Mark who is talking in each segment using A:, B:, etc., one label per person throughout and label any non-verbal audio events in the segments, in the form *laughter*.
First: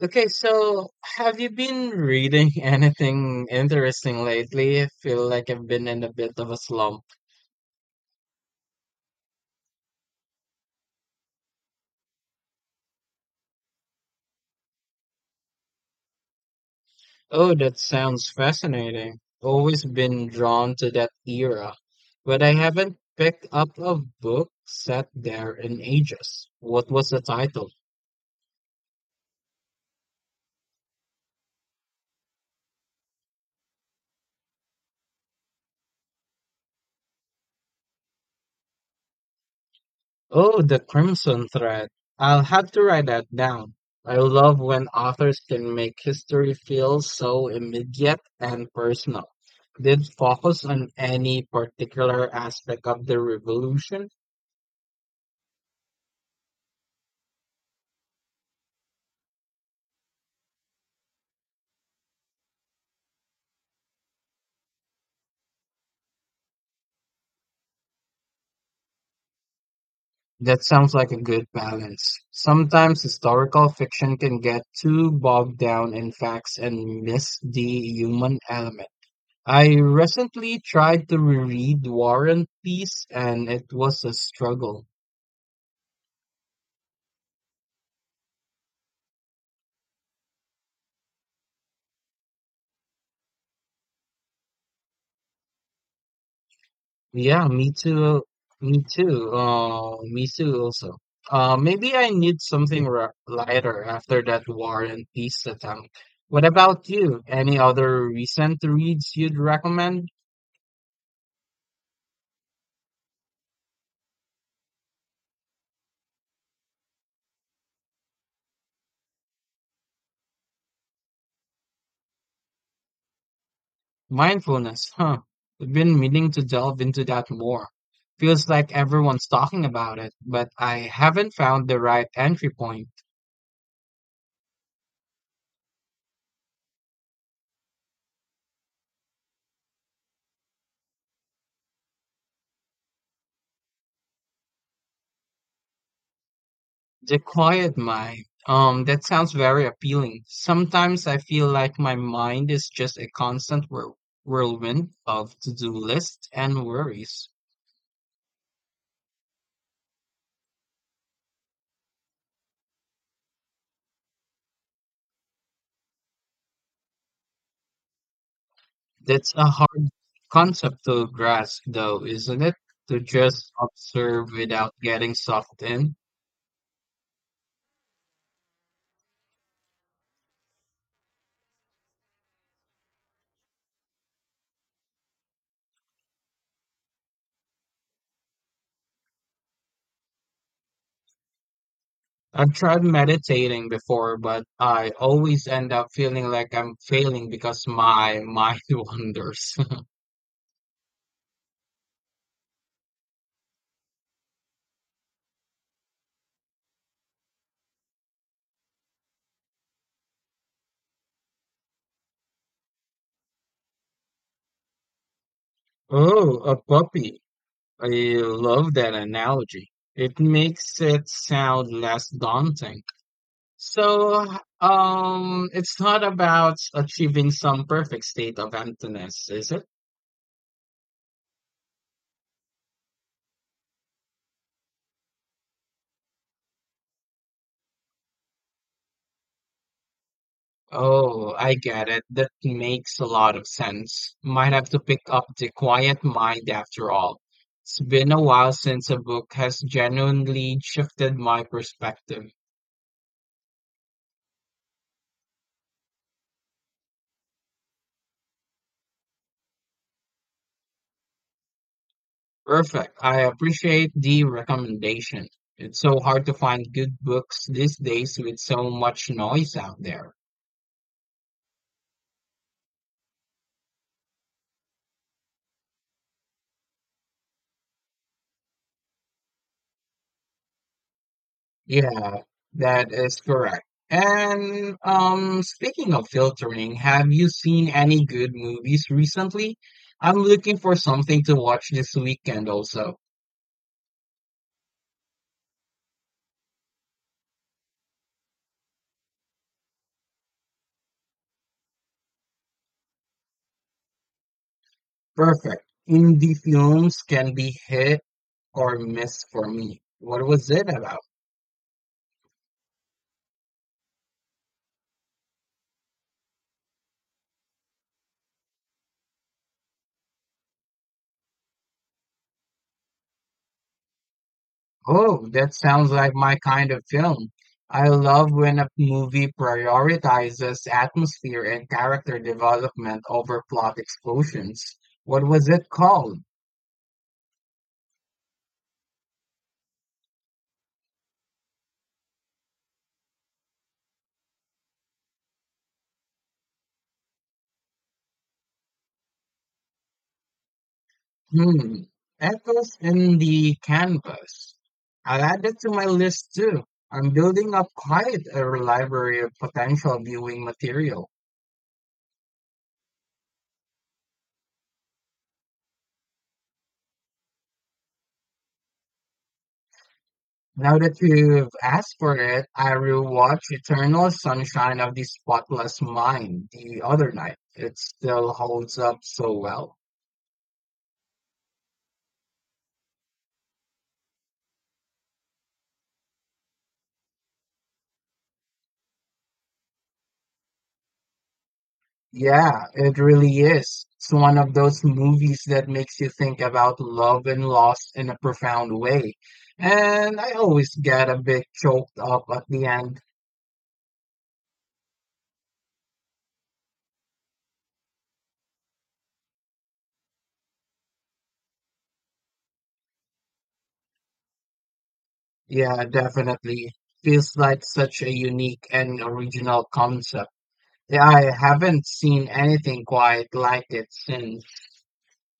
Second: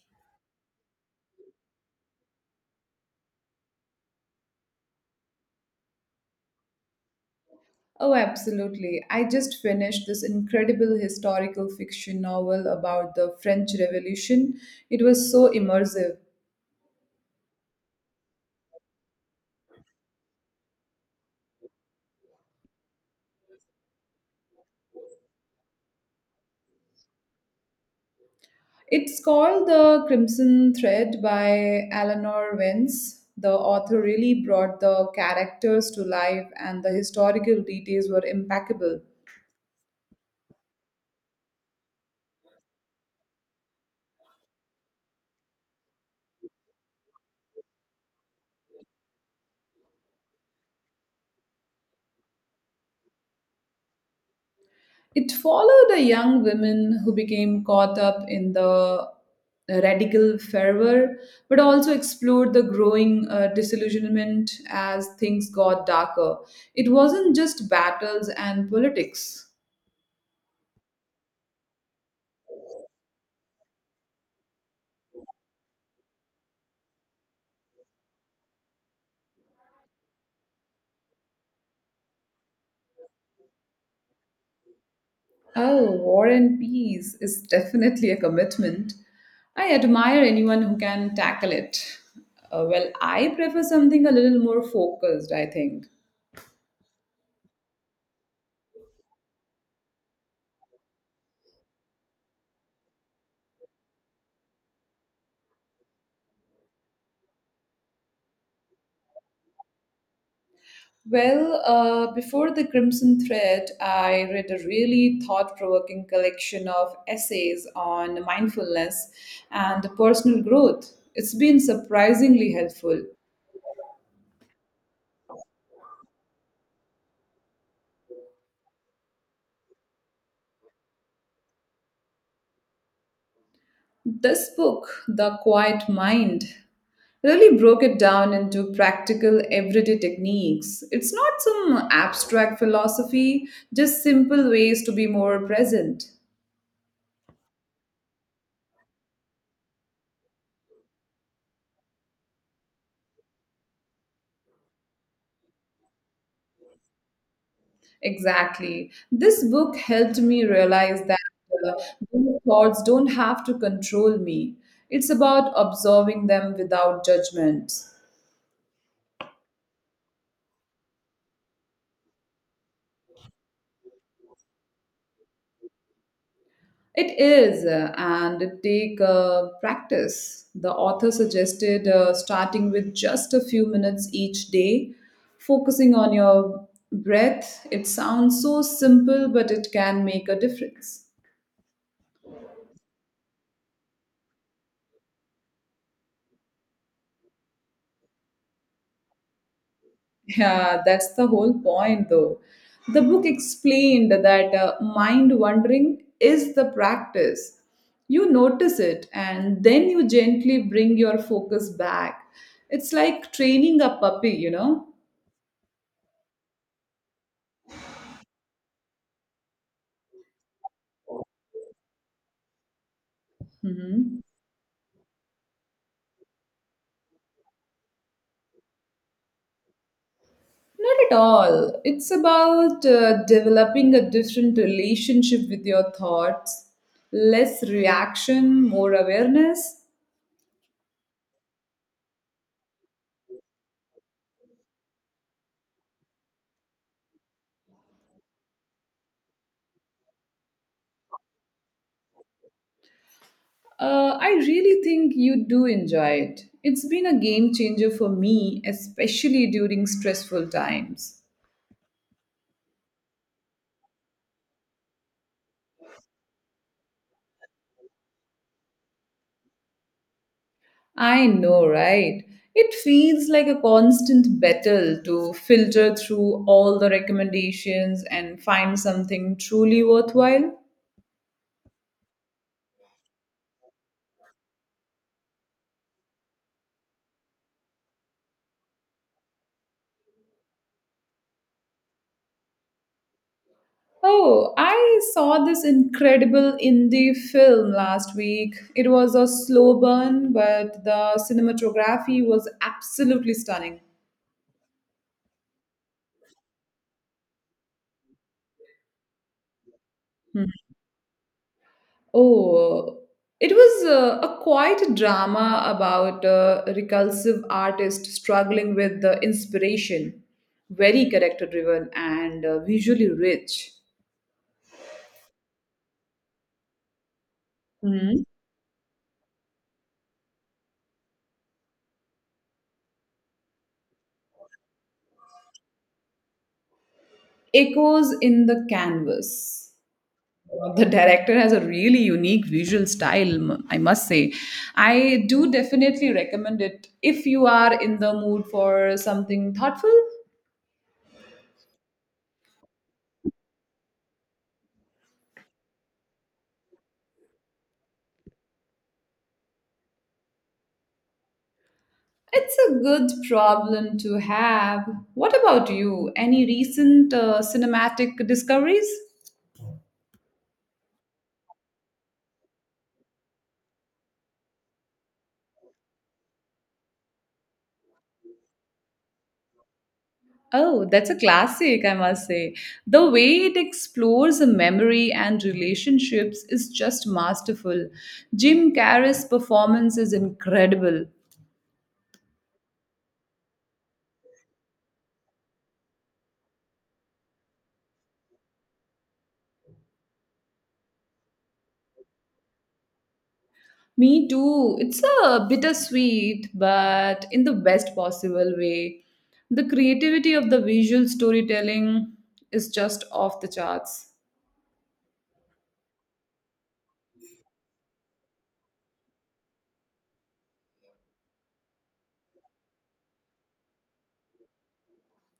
A: Okay, so have you been reading *laughs* anything interesting lately? I feel like I've been in a bit of a slump.
B: Oh, absolutely. I just finished this incredible historical fiction novel about the French Revolution. It was so immersive.
A: Oh, that sounds fascinating. Always been drawn to that era, but I haven't picked up a book set there in ages. What was the title?
B: It's called The Crimson Thread by Eleanor Vence. The author really brought the characters to life, and the historical details were impeccable.
A: Oh, the Crimson Thread. I'll have to write that down. I love when authors can make history feel so immediate and personal. Did focus on any particular aspect of the revolution?
B: It followed a young woman who became caught up in the radical fervor, but also explored the growing disillusionment as things got darker. It wasn't just battles and politics.
A: That sounds like a good balance. Sometimes historical fiction can get too bogged down in facts and miss the human element. I recently tried to reread War and Peace, and it was a struggle.
B: Oh, War and Peace is definitely a commitment. I admire anyone who can tackle it. Well, I prefer something a little more focused, I think.
A: Yeah, me too. Oh, me too also. Maybe I need something r lighter after that War and Peace attempt. What about you? Any other recent reads you'd recommend?
B: Well, before The Crimson Thread, I read a really thought provoking collection of essays on mindfulness and personal growth. It's been surprisingly helpful.
A: Mindfulness, huh? I've been meaning to delve into that more. Feels like everyone's talking about it, but I haven't found the right entry point.
B: This book, The Quiet Mind, really broke it down into practical everyday techniques. It's not some abstract philosophy, just simple ways to be more present.
A: The quiet mind. That sounds very appealing. Sometimes I feel like my mind is just a constant whirlwind of to-do lists and worries.
B: Exactly. This book helped me realize that uh, those thoughts don't have to control me. It's about observing them without judgment.
A: That's a hard concept to grasp, though, isn't it? To just observe without getting sucked in.
B: It is, and it take practice. The author suggested starting with just a few minutes each day, focusing on your breath. It sounds so simple, but it can make a difference.
A: I've tried meditating before, but I always end up feeling like I'm failing because my mind *laughs* wanders. *laughs*
B: Yeah, that's the whole point, though. The book explained that mind wandering is the practice. You notice it and then you gently bring your focus back. It's like training a puppy, you know?
A: Oh, a puppy. I love that analogy. It makes it sound less daunting.
B: hmm
A: So, it's not about achieving some perfect state of emptiness, is it?
B: Not at all. It's about developing a different relationship with your thoughts, less reaction, more awareness.
A: Oh, I get it. That makes a lot of sense. Might have to pick up The Quiet Mind after all. It's been a while since a book has genuinely shifted my perspective.
B: I really think you do enjoy it. It's been a game changer for me, especially during stressful times.
A: Perfect. I appreciate the recommendation. It's so hard to find good books these days with so much noise out there.
B: I know, right? It feels like a constant battle to filter through all the recommendations and find something truly worthwhile.
A: Yeah, that is correct. And speaking of filtering, have you seen any good movies recently? I'm looking for something to watch this weekend also.
B: Oh, I saw this incredible indie film last week. It was a slow burn, but the cinematography was absolutely stunning.
A: Perfect. Indie films can be hit or miss for me. What
B: Hmm.
A: was it about?
B: Oh, it was a quite drama about a recursive artist struggling with the inspiration, very character driven and visually rich.
A: Oh, that sounds like my kind of film. I
B: Hmm.
A: love when a movie prioritizes atmosphere and character development over plot explosions. What was it called?
B: Echoes in the Canvas. The director has a really unique visual style, I must say. I do definitely recommend it if you are in the mood for something thoughtful.
A: Hmm. Echoes in the Canvas. I'll add that to my list too. I'm building up quite a library of potential viewing material.
B: It's a good problem to have. What about you? Any recent cinematic discoveries?
A: Now that you've asked for it, I rewatched Eternal Sunshine of the Spotless Mind the other night. It still holds up so well.
B: Oh, that's a classic, I must say. The way it explores a memory and relationships is just masterful. Jim Carrey's performance is incredible.
A: Yeah, it really is. It's one of those movies that makes you think about love and loss in a profound way. And I always get a bit choked up at the end.
B: Me too. It's a bittersweet, but in the best possible way. The creativity of the visual storytelling is just off the charts.
A: Yeah, definitely. Feels like such a unique and original concept. Yeah, I haven't seen anything quite like it since.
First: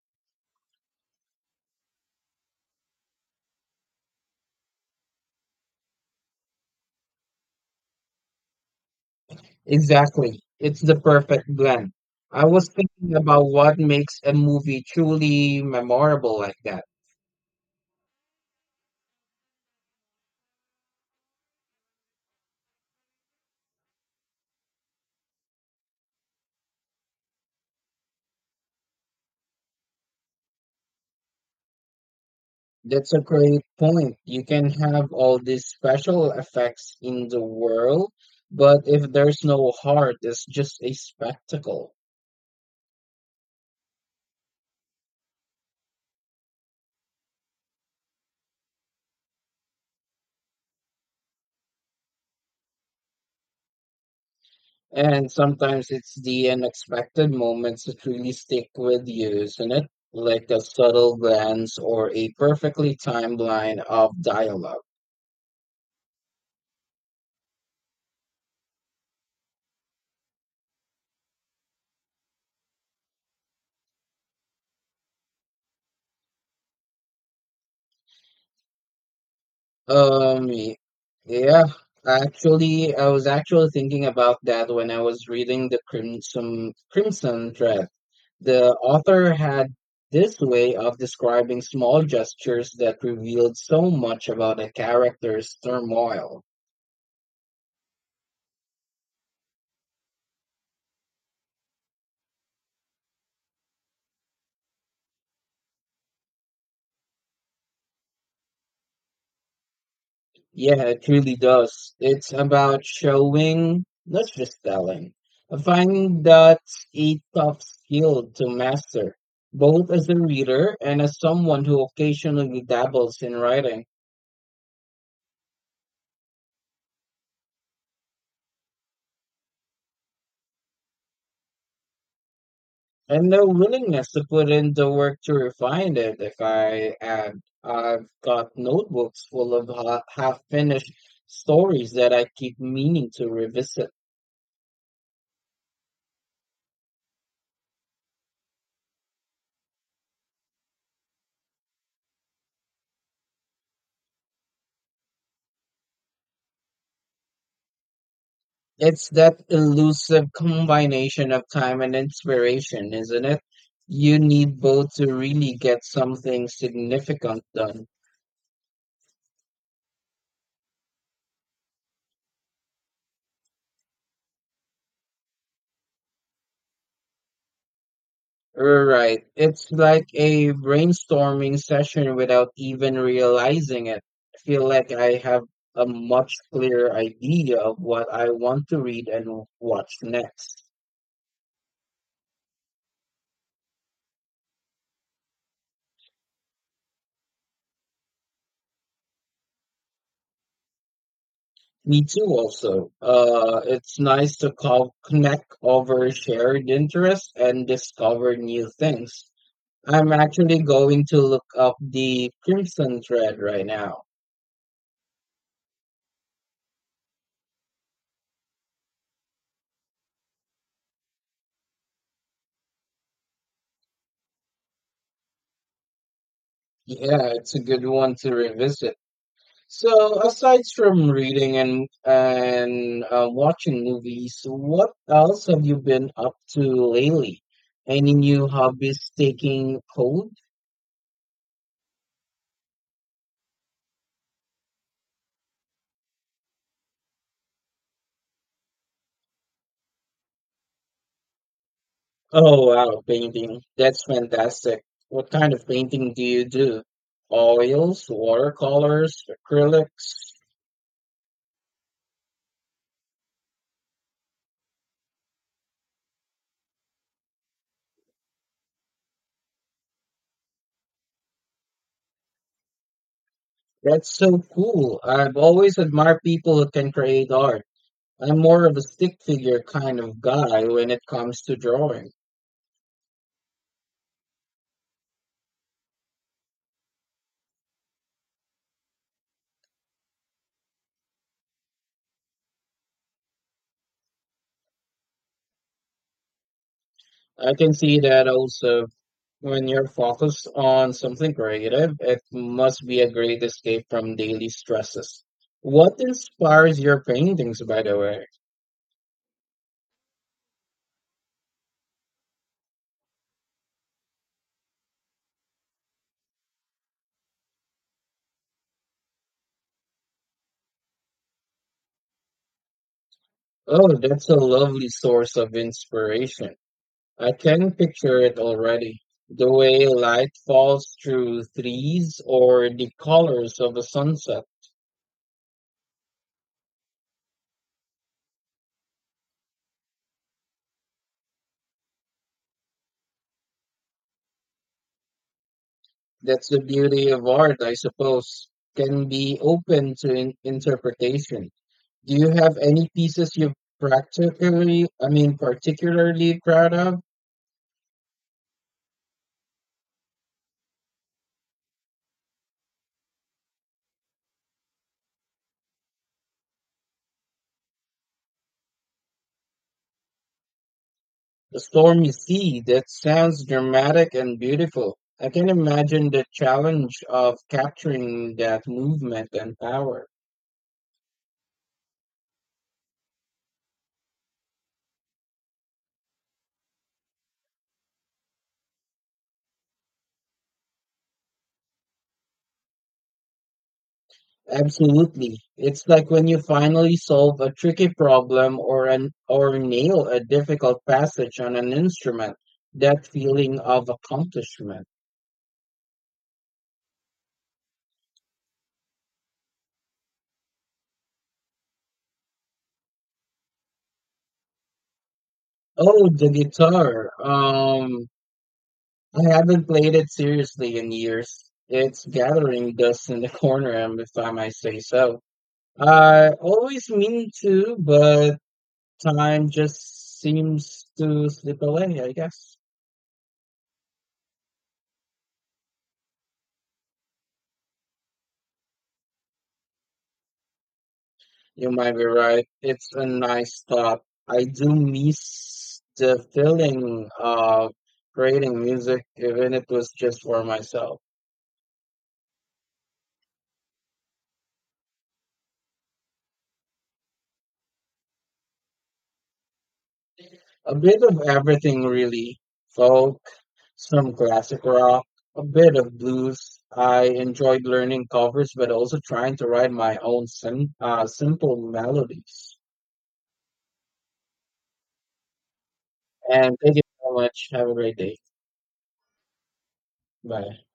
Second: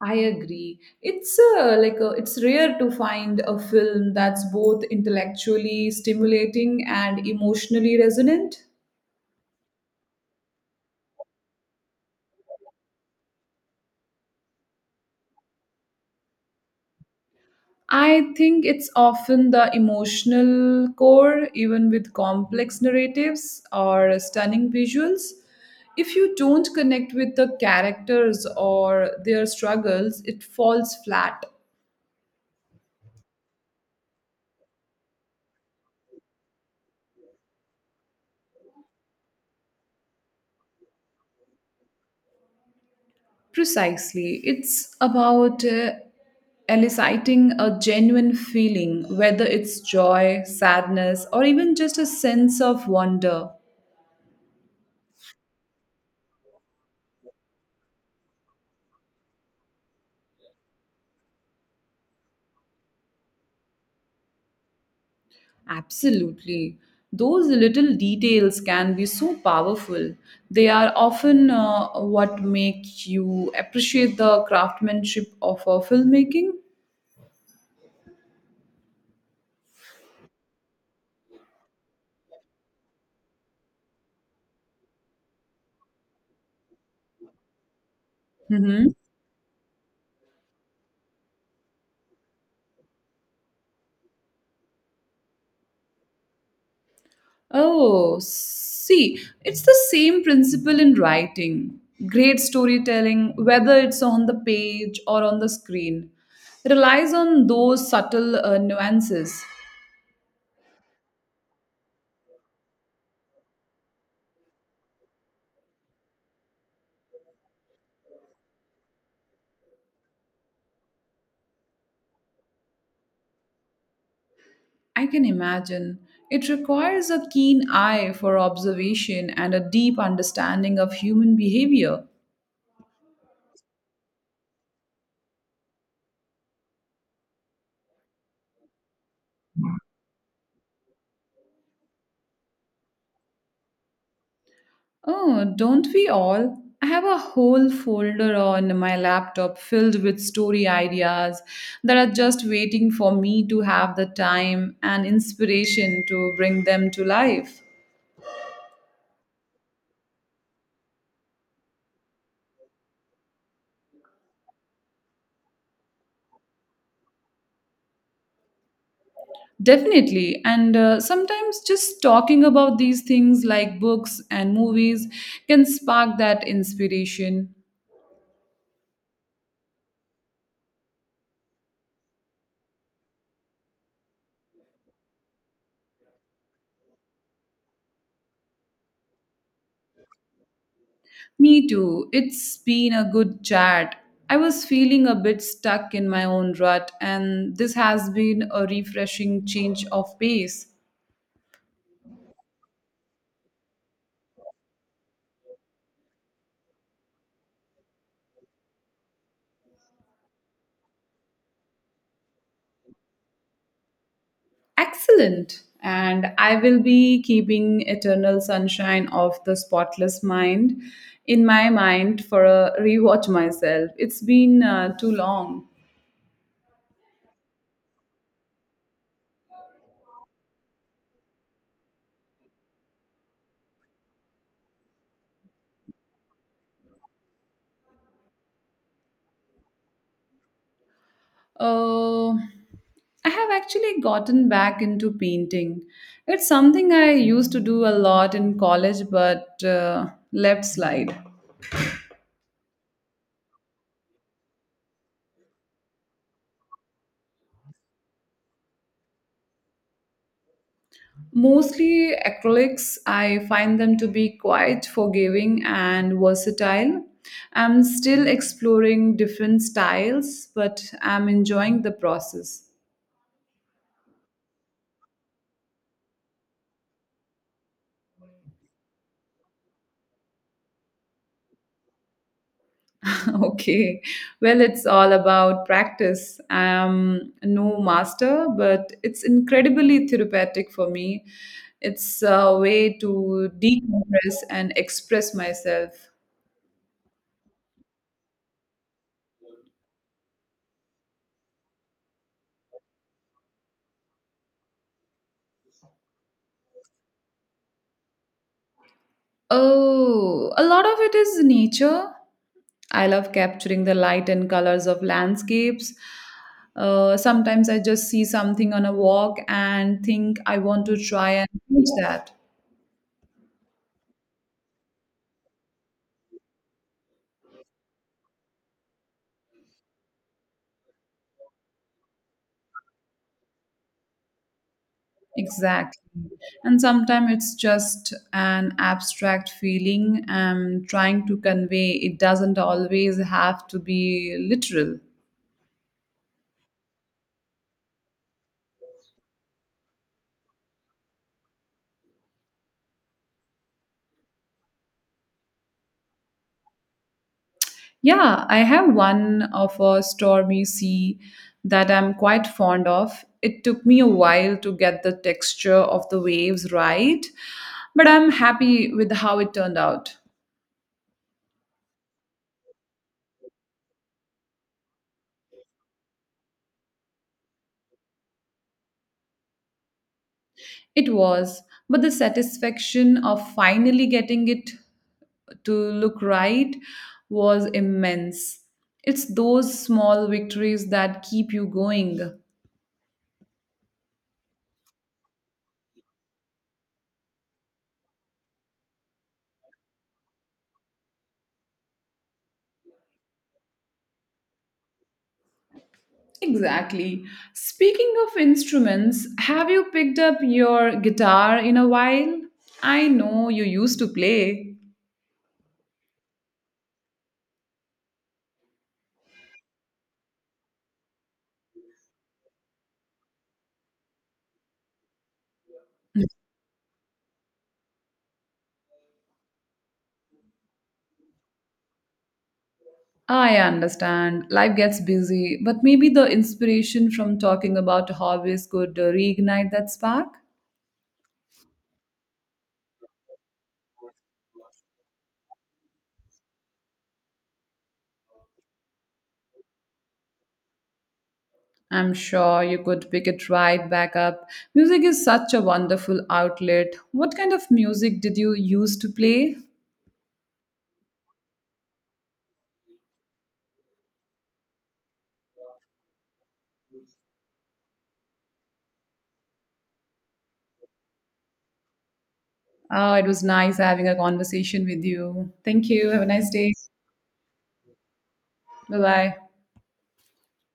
B: I agree. It's it's rare to find a film that's both intellectually stimulating and emotionally resonant.
A: Exactly. It's the perfect blend. I was thinking about what makes a movie truly memorable like that.
B: I think it's often the emotional core, even with complex narratives or stunning visuals. If you don't connect with the characters or their struggles, it falls flat.
A: That's a great point. You can have all these special effects in the world, but if there's no heart, it's just a spectacle.
B: Precisely. It's about eliciting a genuine feeling, whether it's joy, sadness, or even just a sense of wonder.
A: And sometimes it's the unexpected moments that really stick with you, isn't it? Like a subtle glance or a perfectly timed line of dialogue.
B: Absolutely. Those little details can be so powerful. They are often what make you appreciate the craftsmanship of filmmaking.
A: Um, y- yeah, actually, I was actually thinking about that when I was reading the Crimson Thread. The
B: Mm-hmm.
A: author had this way of describing small gestures that revealed so much about a character's turmoil.
B: Oh, see, it's the same principle in writing. Great storytelling, whether it's on the page or on the screen, relies on those subtle nuances.
A: Yeah, it truly does. It's about showing, not just telling. Finding that's a tough skill to master, both as a reader and as someone who occasionally dabbles in writing,
B: I can imagine. It requires a keen eye for observation and a deep understanding of human behavior.
A: and the willingness to put in the work to refine it. If I add, I've got notebooks full of half-finished stories that I keep meaning to revisit.
B: Oh, don't we all? I have a whole folder on my laptop filled with story ideas that are just waiting for me to have the time and inspiration to bring them to life.
A: It's that elusive combination of time and inspiration, isn't it? You need both to really get something significant done.
B: Definitely. And sometimes just talking about these things like books and movies can spark that inspiration.
A: Right. It's like a brainstorming session without even realizing it. I feel like I have a much clearer idea of what I want to read and watch next.
B: Me too. It's been a good chat. I was feeling a bit stuck in my own rut, and this has been a refreshing change of pace.
A: Me too, also. It's nice to connect over shared interests and discover new things. I'm actually going to look up the Crimson Thread right now.
B: Excellent. And I will be keeping Eternal Sunshine of the Spotless Mind in my mind for a rewatch myself. It's been too long.
A: Yeah, it's a good one to revisit. So, aside from reading and watching movies, what else have you been up to lately? Any new hobbies taking hold?
B: Uh, I have actually gotten back into painting. It's something I used to do a lot in college but left slide.
A: Oh wow, painting. That's fantastic. What kind of painting do you do? Oils, watercolors, acrylics?
B: Mostly acrylics, I find them to be quite forgiving and versatile. I'm still exploring different styles, but I'm enjoying the process.
A: That's so cool. I've always admired people who can create art. I'm more of a stick figure kind of guy when it comes to drawing.
B: *laughs* Okay. Well, it's all about practice. I'm no master, but it's incredibly therapeutic for me. It's a way to decompress and express myself.
A: I can see that also when you're focused on something creative, it must be a great escape from daily stresses. What inspires your paintings, by the way?
B: Oh, a lot of it is nature. I love capturing the light and colors of landscapes. Sometimes I just see something on a walk and think I want to try and reach that.
A: Oh, that's a lovely source of inspiration. I can picture it already. The way light falls through trees or the colors of a sunset.
B: Exactly. And sometimes it's just an abstract feeling and trying to convey it doesn't always have to be literal.
A: That's the beauty of art, I suppose, can be open to interpretation. Do you have any pieces you're practically, I mean, particularly proud of?
B: Yeah, I have one of a stormy sea that I'm quite fond of. It took me a while to get the texture of the waves right, but I'm happy with how it turned out.
A: The storm you see, that sounds dramatic and beautiful. I can imagine the challenge of capturing that movement and power.
B: It was, but the satisfaction of finally getting it to look right was immense. It's those small victories that keep you going.
A: Absolutely. It's like when you finally solve a tricky problem or an or nail a difficult passage on an instrument. That feeling of accomplishment.
B: Exactly. Speaking of instruments, have you picked up your guitar in a while? I know you used to play.
A: Oh, the guitar. I haven't played it seriously in years. It's gathering dust in the *laughs* corner, if I might say so. I always mean to, but time just seems to slip away, I guess.
B: I understand. Life gets busy, but maybe the inspiration from talking about hobbies could reignite that spark.
A: You might be right. It's a nice thought. I do miss the feeling of creating music, even if it was just for myself.
B: I'm sure you could pick it right back up. Music is such a wonderful outlet. What kind of music did you used to play?
A: A bit of everything, really. Folk, some classic rock, a bit of blues. I enjoyed learning covers, but also trying to write my own simple melodies.
B: Oh, it was nice having a conversation with you. Thank you. Have a nice
A: And
B: day.
A: thank you so much. Have a great day.
B: Bye bye.
A: Bye.